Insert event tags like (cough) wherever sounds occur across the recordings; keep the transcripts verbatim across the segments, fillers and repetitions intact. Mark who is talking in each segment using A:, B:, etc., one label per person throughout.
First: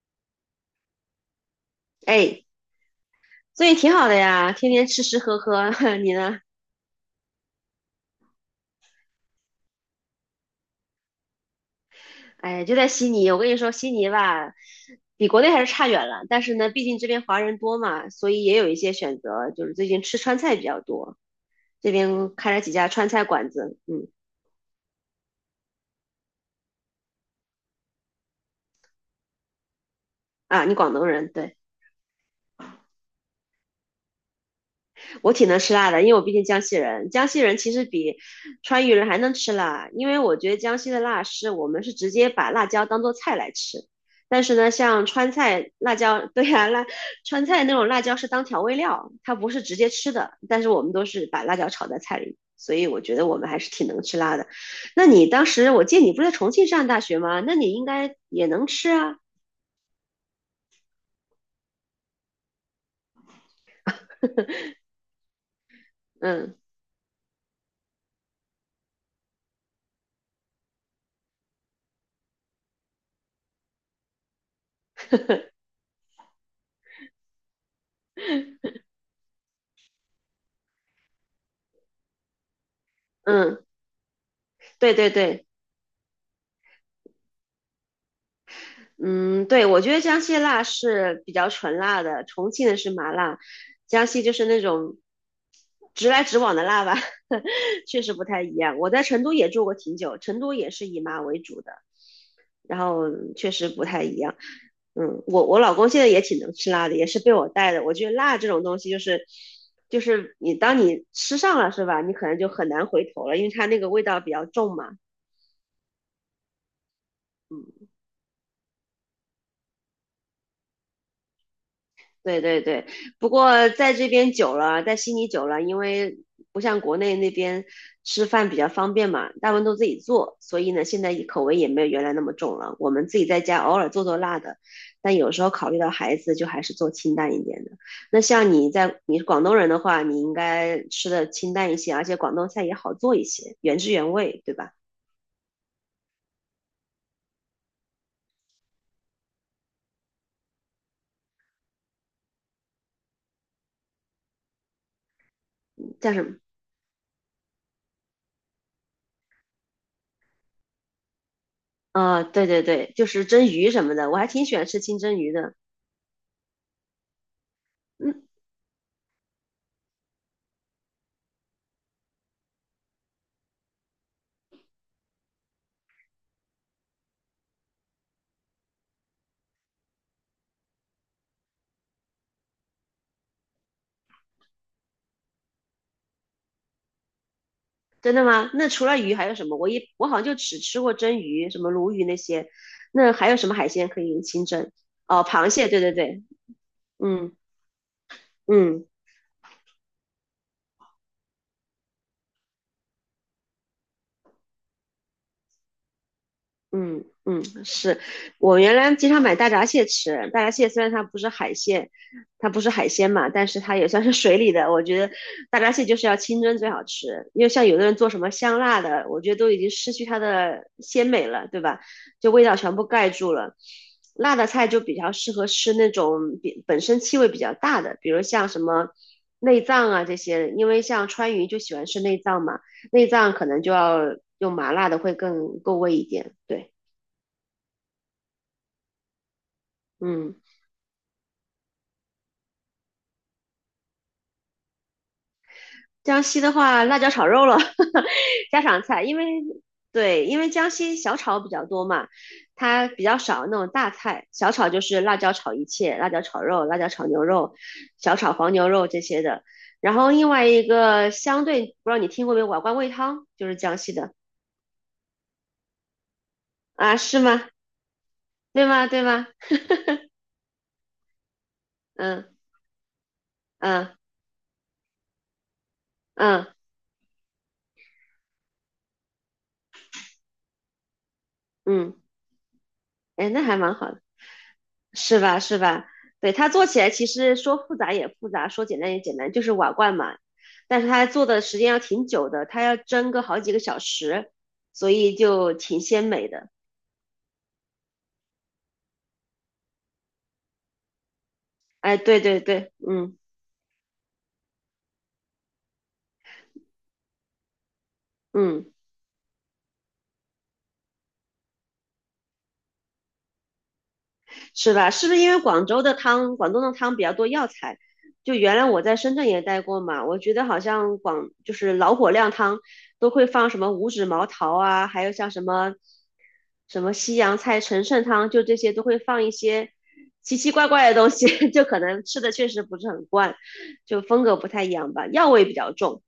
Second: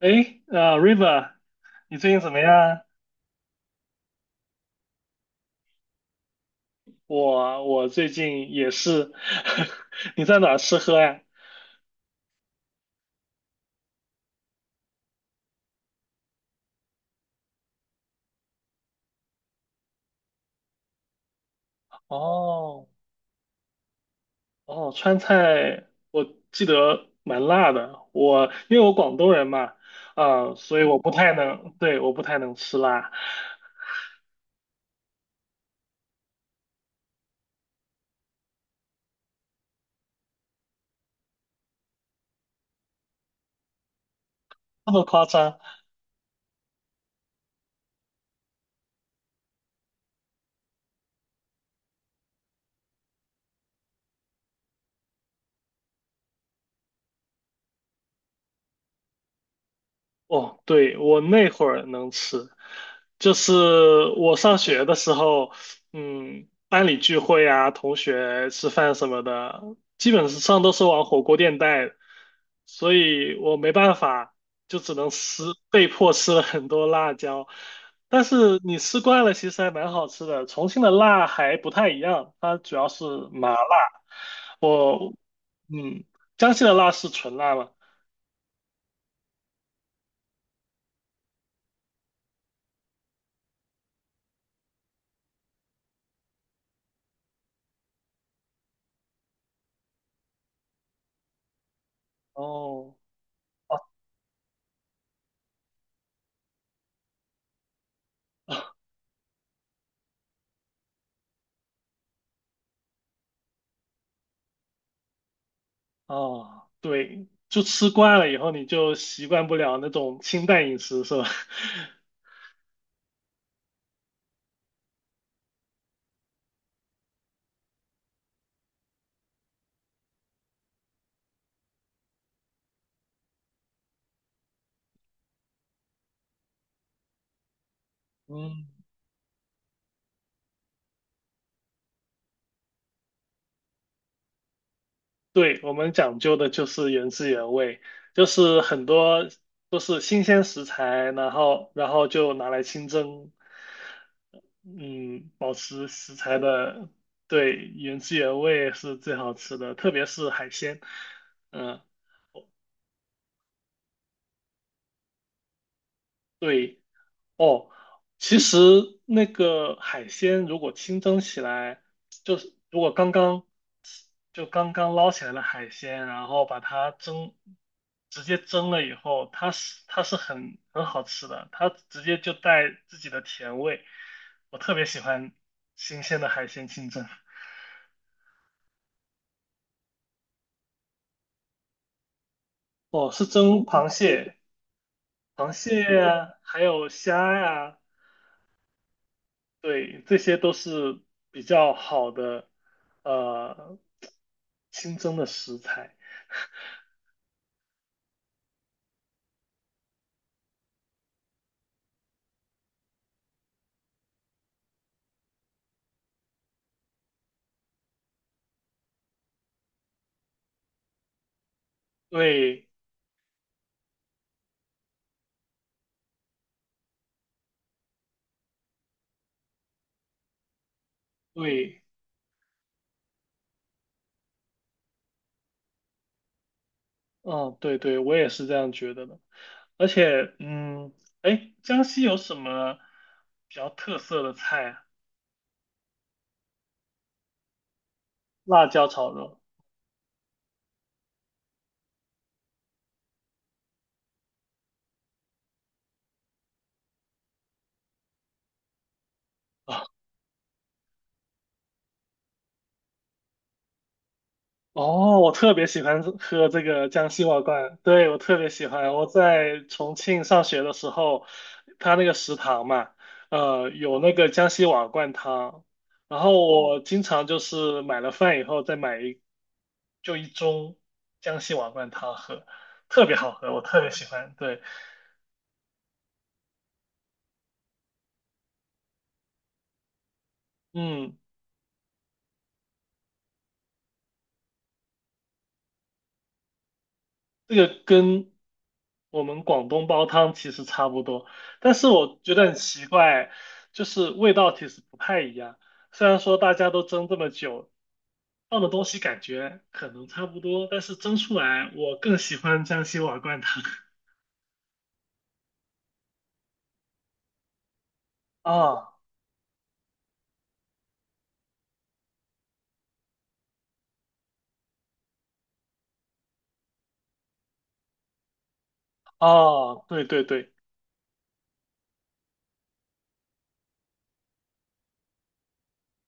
A: 诶，呃，River，你最近怎么
B: 哎，
A: 样啊？
B: 所以挺好的呀，天天吃吃喝喝。(laughs) 你呢？
A: 我我最近也是，(laughs) 你在哪儿吃喝呀？
B: 哎，就在悉尼，我跟你说，悉尼吧，比国内还是差远了。但是呢，毕竟这边华人多嘛，所以也有一些选择，就是最近吃川菜比较多。这边开了几
A: 哦
B: 家川菜馆子，嗯。
A: 哦，川菜我记得蛮辣的，我因为我广东人嘛，啊、
B: 啊，你
A: 所以
B: 广
A: 我
B: 东
A: 不
B: 人，
A: 太
B: 对。
A: 能，对，我不太能吃辣，
B: 我挺能吃辣的，因为我毕竟江西人。江西人其实比川渝人还能吃辣，因为我觉得江西的辣是我们是直接把辣椒当做菜来吃，但是呢，
A: 那么
B: 像
A: 夸
B: 川
A: 张。
B: 菜辣椒，对呀、辣川菜那种辣椒是当调味料，它不是直接吃的，但是我们都是把辣椒炒在菜里，所以我觉得我们还是挺能吃辣的。那你当时我记得你不是在重庆上大学吗？那你应该也能吃啊。
A: 哦，对，我那会儿能吃，就是我上学的时候，嗯，
B: 嗯。
A: 班里聚会啊，同学吃饭什么的，基本上都是往火锅店带，所以我没办法，就只能吃，
B: (laughs)
A: 被迫吃了很多辣椒。但是你吃惯了，其实还蛮好吃的。重庆的辣还不太一样，它主要是麻
B: 嗯，
A: 辣。
B: 对对
A: 我，
B: 对。
A: 嗯，江西的辣是纯辣嘛？
B: 嗯，对，我觉得江西辣是比较纯辣的，重庆的是麻辣，江西就是那种直来直往的辣吧。(laughs) 确实不太一样。我在成都也住过挺久，成都也是以麻为主的，然
A: 哦。
B: 后确实不太一样。嗯，我我老公现在也挺能吃辣的，也是被我带的。我觉得辣这种东西就是，就是你当你吃上了是吧，你可能就很难回头了，因为它那个味道比较重嘛。
A: 哦，对，就吃惯了以后，你就习惯不了那种清淡饮食，是吧？
B: 对对对，不过在这边久了，在悉尼久了，因为不像国内那边吃饭比较方便嘛，大部分都自己做，所以呢，现在口味也没有原来那么重了。我们自己在家偶尔做做辣的，但有时候考虑到孩子，就还是做清淡一点的。那
A: (laughs)
B: 像
A: 嗯，
B: 你在你是广东人的话，你应该吃的清淡一些，而且广东菜也好做一些，原汁原味，对吧？
A: 对，我们讲究的就是原汁原味，就是很多都是新鲜食材，然后然后就拿来清蒸，嗯，保持
B: 叫
A: 食
B: 什么？
A: 材的，对，原汁原味是最好吃的，特别是海鲜，嗯，
B: 啊、对对对，就是蒸鱼什么的，我还挺喜欢吃清蒸鱼的。
A: 对。哦，
B: 嗯。
A: 其实那个海鲜如果清蒸起来，就是如果刚刚就刚刚捞起来的海鲜，然后把它蒸，直接蒸了以后，它是它是很很好吃的，它直接就带自己的甜味。我特别喜欢新鲜的海鲜清蒸。
B: 真的吗？那除了鱼还有什么？我一我好像就只吃过蒸鱼，什么鲈鱼那些。
A: 哦，
B: 那
A: 是
B: 还有什么
A: 蒸
B: 海
A: 螃
B: 鲜可以
A: 蟹、
B: 清蒸？哦，螃
A: 螃
B: 蟹，对
A: 蟹
B: 对对。
A: 呀、还有
B: 嗯
A: 虾呀、
B: 嗯。
A: 对，这些都是比较好的，呃，新增的食材。
B: 嗯嗯，是我原来经常买大闸蟹吃。大闸蟹虽然它不是海鲜，它不是海鲜嘛，但是它也算是水里的。我觉得大闸蟹就是要清蒸最好吃，因为像有的人做什么香辣的，我觉得都已经失去它的鲜美了，对吧？就味道
A: 对，
B: 全部盖住了。辣的菜就比较适合吃那种比本身气味比较大的，比如像什么内脏啊这些，因为像川渝就喜
A: 对，
B: 欢吃内脏嘛，内脏可能就要用麻辣的会更够味一点，对。
A: 嗯，对对，我也是这样觉得的。而且，
B: 嗯，
A: 嗯，哎，江西有什么比较特色的菜啊？
B: 江西的话，辣椒炒肉了。(laughs) 家
A: 辣
B: 常
A: 椒
B: 菜。
A: 炒
B: 因为
A: 肉。
B: 对，因为江西小炒比较多嘛，它比较少那种大菜。小炒就是辣椒炒一切，辣椒炒肉、辣椒炒牛肉、小炒黄牛肉这些的。
A: (laughs)
B: 然后另外一个相对，不知道你听过没有，瓦罐煨汤就是江西的。
A: 哦，我特别喜欢喝这个
B: 啊，
A: 江
B: 是
A: 西瓦
B: 吗？
A: 罐，对，我特别
B: 对
A: 喜
B: 吗？
A: 欢。
B: 对
A: 我
B: 吗？
A: 在重庆上学的时候，他那个
B: 嗯
A: 食堂嘛，呃，
B: 嗯
A: 有那个江西瓦罐汤，然后
B: 嗯
A: 我经常就是买了饭以后再买一就一盅江西瓦罐
B: 嗯。
A: 汤喝，特别
B: 哎，
A: 好
B: 那
A: 喝，
B: 还
A: 我
B: 蛮
A: 特别
B: 好的。
A: 喜欢。对，
B: 是吧？是吧？对，它做起来其实说复杂也复杂，说简单也简单，就是瓦罐嘛。但是它
A: 嗯。
B: 做的时间要挺久的，它要蒸个好几个小时，所以就挺鲜美的。
A: 这个跟我们广东煲汤其实差不多，但是
B: 哎，
A: 我
B: 对
A: 觉
B: 对
A: 得很
B: 对，
A: 奇
B: 嗯
A: 怪，就是味道其实不太一样。虽然说大家都蒸这么久，放
B: 嗯。
A: 的东西感觉可能差不多，但是蒸出来我更喜欢江西瓦罐汤。(laughs)
B: 是吧？是不是因为广州的汤，广东的汤比较多药材？就原来我
A: 啊
B: 在深圳也待过嘛，我觉得好像广就是老火靓汤都会放什么五指毛桃啊，还有像什么什么西洋菜陈肾汤，就这些都会放一些
A: 哦，对对
B: 奇
A: 对。
B: 奇怪怪的东西。(laughs) 就可能吃的确实不是很惯，就风格不太一样吧，药味比较重，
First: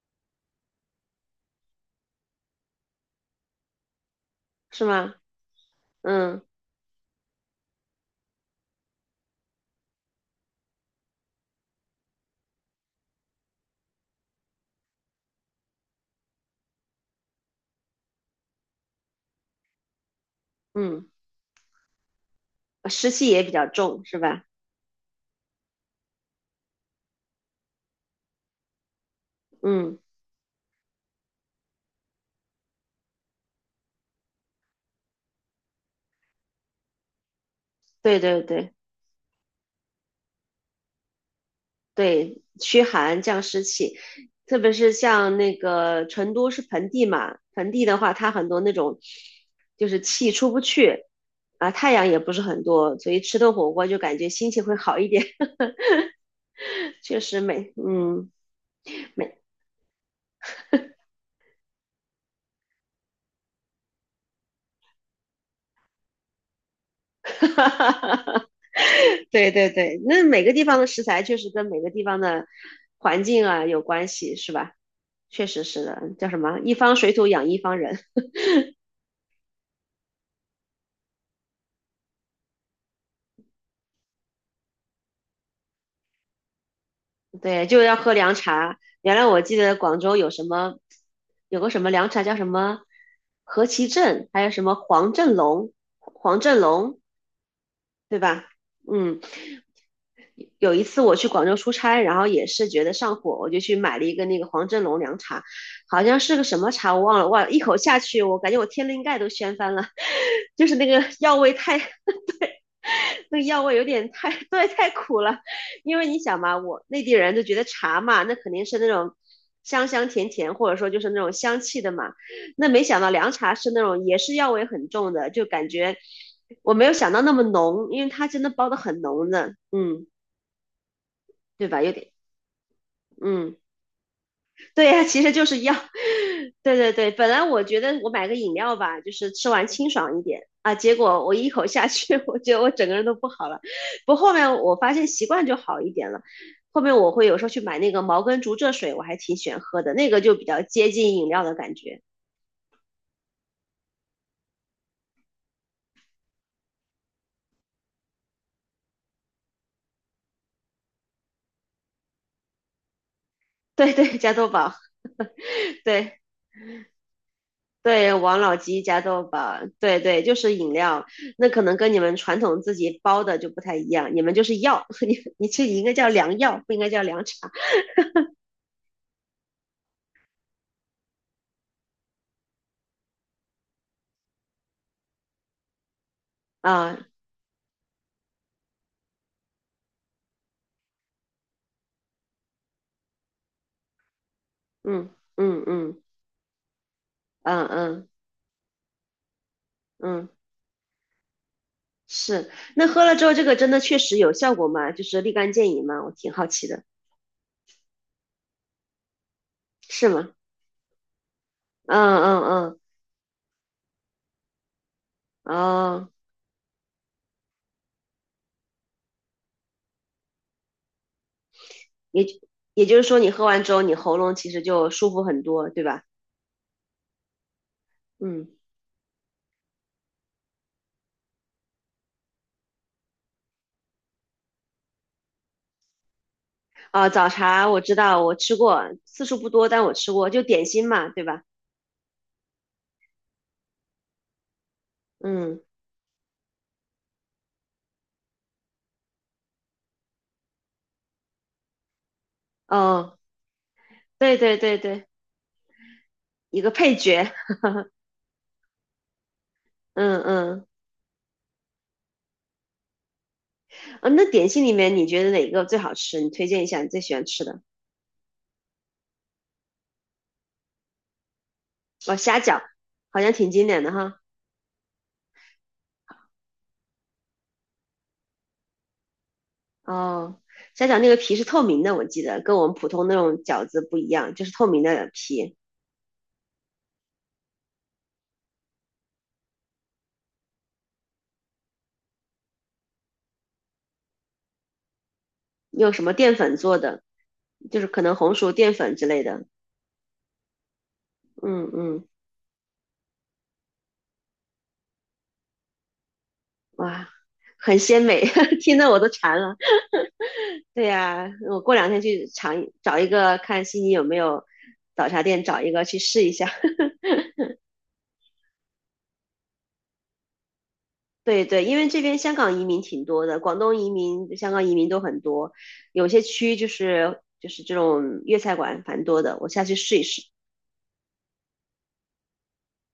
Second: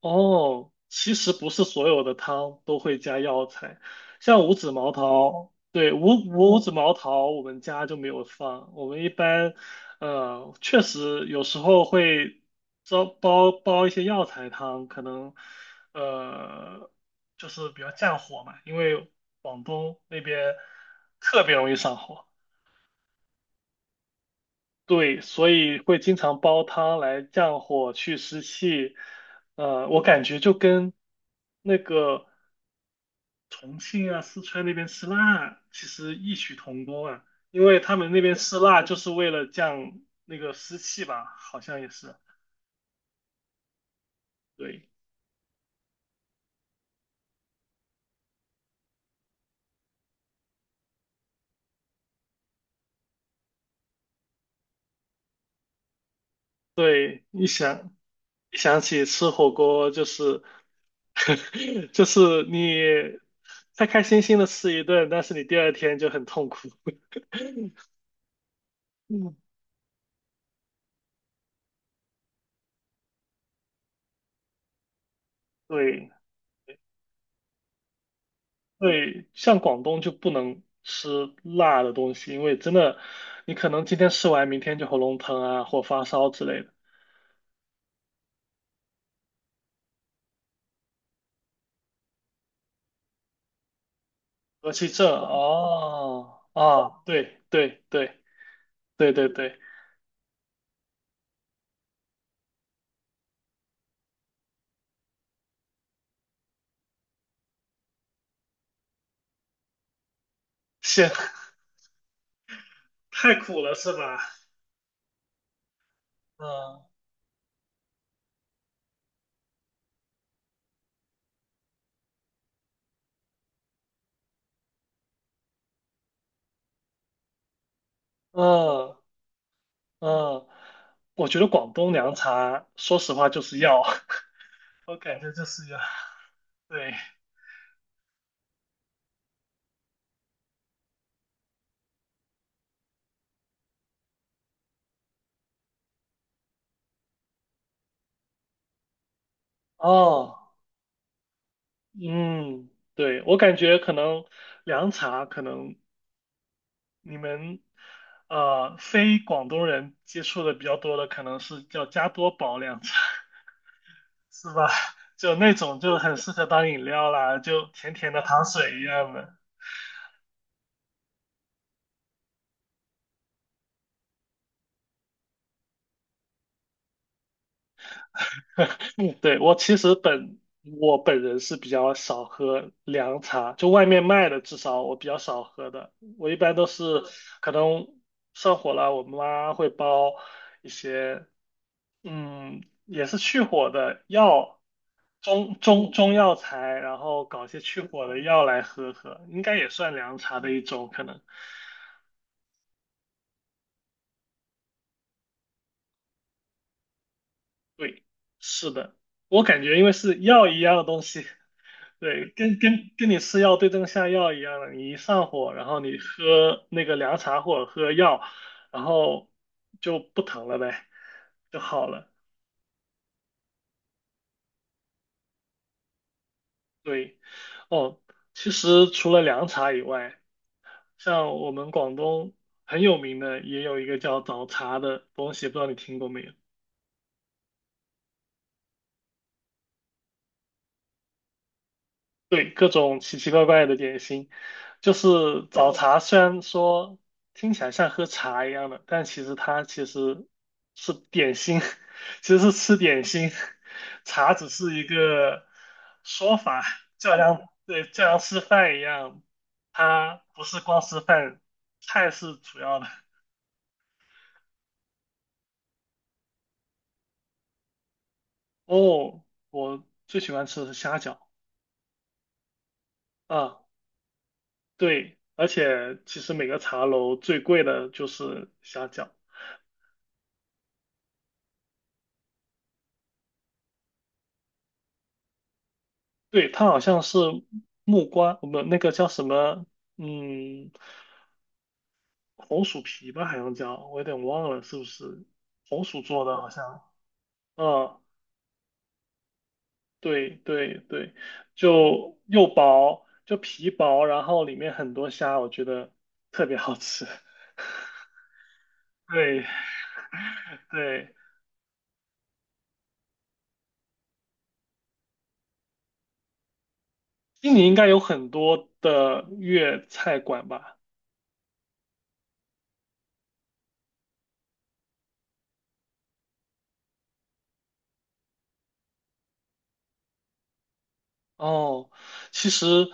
A: 哦，其实不是所有的汤都会加药材，像五指
B: 是
A: 毛
B: 吗？
A: 桃，对，五
B: 嗯
A: 五五指毛桃我们家就没有放，我们一般，呃，确实有时候会煲煲煲一些药材汤，可能，呃，就是比较降火嘛，因为广东那边
B: 嗯，
A: 特别容易上火。
B: 湿气也比较重，是吧？
A: 对，所以会经常煲汤来降火去湿气。呃，
B: 嗯，
A: 我感觉就跟那个重庆啊、四川那边吃辣其实异曲同工啊，因为他们
B: 对
A: 那边
B: 对
A: 吃
B: 对。
A: 辣就是为了降那个湿气吧，好像也是。
B: 对，驱寒降湿气，特别
A: 对
B: 是像那个成都是盆地嘛，盆地的话，它很多那种就是气出不去啊，太阳也不是很多，所以吃顿火锅就感觉心情会好一点。(laughs) 确
A: 对，
B: 实
A: 一
B: 美，
A: 想
B: 嗯，
A: 一想起吃
B: 每，
A: 火锅，就是 (laughs) 就是你开开心心的吃一顿，但是你第二天就很痛苦。
B: (laughs)
A: (laughs) 嗯，
B: 对对对，那每个地方的食材确实跟每个地方的环境啊有关系，是吧？确实是的，
A: 对。
B: 叫什么？一方水土养一方人。
A: 对，像广东就不能吃辣的东西，因为真的，你可能今天吃完，明天就喉咙疼啊，或发烧之类的。
B: 对，就要喝凉茶。原来我记得广州有什么，有个什么凉茶叫什么何其正，还有什
A: 而
B: 么
A: 气症，
B: 黄振龙，黄
A: 哦，
B: 振龙，
A: 啊，对对
B: 对
A: 对
B: 吧？
A: 对
B: 嗯，
A: 对对，
B: 有一次我去广州出差，然后也是觉得上火，我就去买了一个那个黄振龙凉茶，好像是个什么茶我忘了，哇，一口下去，我感觉我天灵盖都掀翻了。(laughs) 就是那个
A: 咸
B: 药味太
A: (laughs)
B: (laughs)
A: 太
B: 那个
A: 苦
B: 药
A: 了
B: 味有
A: 是
B: 点
A: 吧？
B: 太，对，太苦了。因为你想嘛，
A: 嗯
B: 我内地人都觉得茶嘛，那肯定是那种香香甜甜，或者说就是那种香气的嘛。那没想到凉茶是那种也是药味很重的，就感觉我没有想到那么浓，因为它真的包的
A: 嗯
B: 很浓的，嗯，
A: 嗯，我觉得
B: 对
A: 广
B: 吧？
A: 东
B: 有点，
A: 凉茶，说实话就
B: 嗯。
A: 是药，
B: (laughs)
A: (laughs)
B: 对
A: 我
B: 呀，
A: 感
B: 其
A: 觉
B: 实
A: 就
B: 就是
A: 是
B: 药。
A: 药。
B: (laughs) 对
A: 对，
B: 对对，本来我觉得我买个饮料吧，就是吃完清爽一点啊，结果我一口下去。(laughs) 我觉得我整个人都不好了。不过后面我发现习惯就好一点了。后面我会有时候去买那个茅根竹蔗水，我还挺喜欢喝的，那个就比
A: 哦，
B: 较接近饮料的感觉。
A: 嗯，对，我感觉可能凉茶可能你们呃非广东人接触的比较多的，可能是叫加多宝凉茶，
B: 对 (laughs) 对，加多
A: 是吧？
B: 宝，
A: (laughs) 就那种就很
B: 对
A: 适合当饮料啦，就甜甜
B: 对，
A: 的
B: 王
A: 糖
B: 老
A: 水
B: 吉
A: 一
B: 加
A: 样
B: 多
A: 的。
B: 宝，对对，就是饮料。那可能跟你们传统自己包的就不太一样，你们就是药。(laughs) 你你这应该叫凉药，不应该叫凉茶
A: 嗯对，我其实本我本人是比较少喝凉茶，就外面卖的至少我比较少喝的，我一般都是
B: 啊、
A: 可能上火了，我妈会煲一些嗯，也是去火的药，
B: 嗯
A: 中
B: 嗯
A: 中
B: 嗯
A: 中药材，然后搞些
B: 嗯
A: 去火
B: 嗯
A: 的药来喝喝，应该也算凉
B: 嗯，
A: 茶的一种可能。
B: 是。那喝了之后，这个真的确实有效果吗？就是立竿见影吗？我挺好奇的，
A: 对，是的，我感觉因为
B: 是
A: 是
B: 吗？
A: 药一样的东西，对，
B: 嗯
A: 跟
B: 嗯
A: 跟跟你吃药对症下药一样的，你一上火，
B: 嗯，
A: 然后你
B: 哦，
A: 喝那个凉茶或者喝药，然后就不疼了呗，就好了。
B: 也也就是说，你喝完之后，你喉咙其实就舒服很多，对吧？
A: 对，哦，
B: 嗯，
A: 其实除了凉茶以外。像我们广东很有名的，也有一个叫早茶的东西，不知道你听过没有？
B: 啊，早茶我知道，我吃过，次数不多，但我吃过，就点心嘛，对吧？
A: 对，各种奇奇怪怪的点心，就是
B: 嗯，
A: 早茶。虽然说听起来像喝茶一样的，但其实它其实是点心，(laughs) 其实是吃点
B: 哦，
A: 心，茶
B: 对
A: 只
B: 对
A: 是
B: 对
A: 一
B: 对，
A: 个说
B: 一
A: 法，
B: 个配
A: 就好
B: 角。
A: 像
B: (laughs)
A: 对，就好像吃饭一样，它
B: 嗯
A: 不是
B: 嗯，
A: 光吃饭，菜是主要的。
B: 啊，那点心里面你觉得哪个最好吃？你推荐一下你最喜欢吃的。
A: 哦，我最喜欢吃的是虾饺
B: 哦，虾饺好像挺
A: 啊。
B: 经典的哈。
A: 对，而且其实每个茶楼最贵的就是虾饺，
B: 哦，虾饺那个皮是透明的，我记得跟我们普通那种饺子不一样，就是透明的皮，
A: 对，它好像是木瓜，我们那个叫什么，嗯，红薯皮吧，好像叫，我有点忘了是不是红
B: 用
A: 薯
B: 什么
A: 做
B: 淀
A: 的，好
B: 粉做
A: 像，
B: 的，就是
A: 嗯，
B: 可能红薯淀粉之类的。
A: 对对对，
B: 嗯嗯，
A: 就又薄，就皮薄，然后里面很多虾，我觉得特别好吃。
B: 哇，
A: (laughs)
B: 很鲜美。(laughs) 听得我都馋
A: 对
B: 了。对
A: 对，
B: 呀、我过两天去尝一，找一个看悉尼有没有早茶店，找一个去试一下。
A: 悉尼应该有很多的粤菜馆吧？
B: 对对，因为这边香港移民挺多的，广东移民、香港移民都很多，有些区就是就是这种粤菜馆蛮多的，我下去试一试，
A: 哦，其实，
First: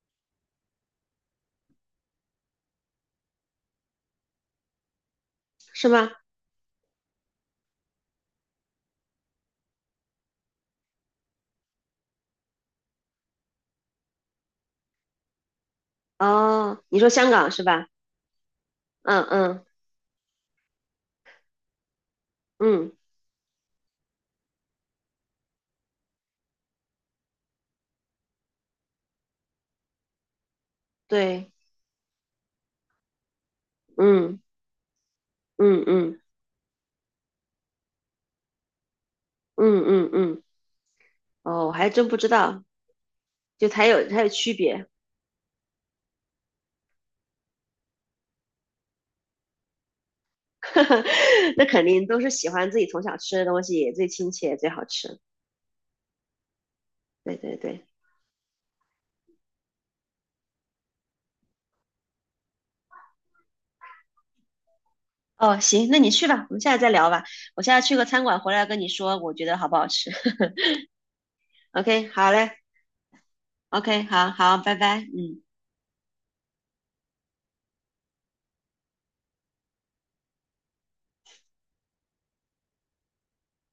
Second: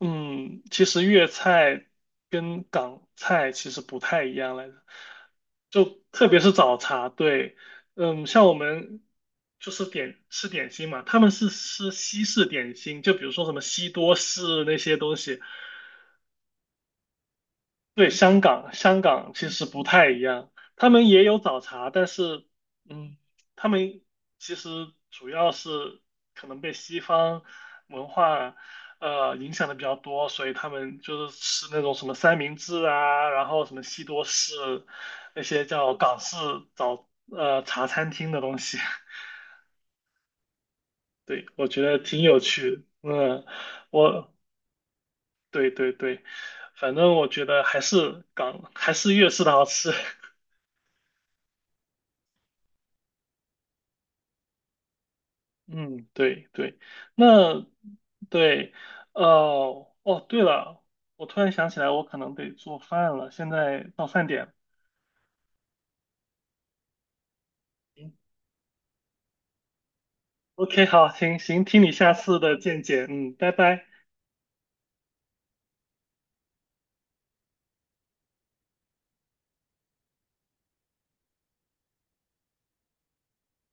A: 嗯，其实粤菜跟港菜其实不太一样来着，就
B: 是吗？
A: 特别是早茶，对，嗯，像我们就是点吃点心嘛，他们是吃西式点心，就比如说什么西多士那些东西，
B: 哦，你说香港是吧？
A: 对，香港，香
B: 嗯
A: 港其实
B: 嗯
A: 不太一样，他们也有早茶，但是，
B: 嗯，
A: 嗯，他们其实主要是可能被西方文化呃影响的比较多，所以他们就是
B: 对，
A: 吃那种什么三明治啊，然后什么西多
B: 嗯
A: 士，那些
B: 嗯
A: 叫港
B: 嗯
A: 式早呃茶餐厅的东西。
B: 嗯嗯嗯，
A: (laughs) 对，我
B: 哦，我
A: 觉
B: 还
A: 得
B: 真不
A: 挺
B: 知
A: 有
B: 道，
A: 趣的。嗯，
B: 就才有才有
A: 我
B: 区别。
A: 对对对，反正我觉得还是港还是粤式的好吃。(laughs)
B: (laughs) 那肯定都是喜欢自己从小吃的东西最亲切最好吃，
A: 嗯，对对，
B: 对对
A: 那
B: 对。
A: 对，呃，哦，对了，我突然想起来，我可能得做饭了，现在到饭点了。
B: 哦，行，那你去吧，我们下次再聊吧。我现在去个
A: 嗯
B: 餐馆回来跟你说，我觉得好不好吃。(laughs)
A: ，O K，好，行行，听你
B: OK，
A: 下
B: 好
A: 次
B: 嘞
A: 的见解，嗯，拜拜。
B: ，OK，好好，拜拜，嗯。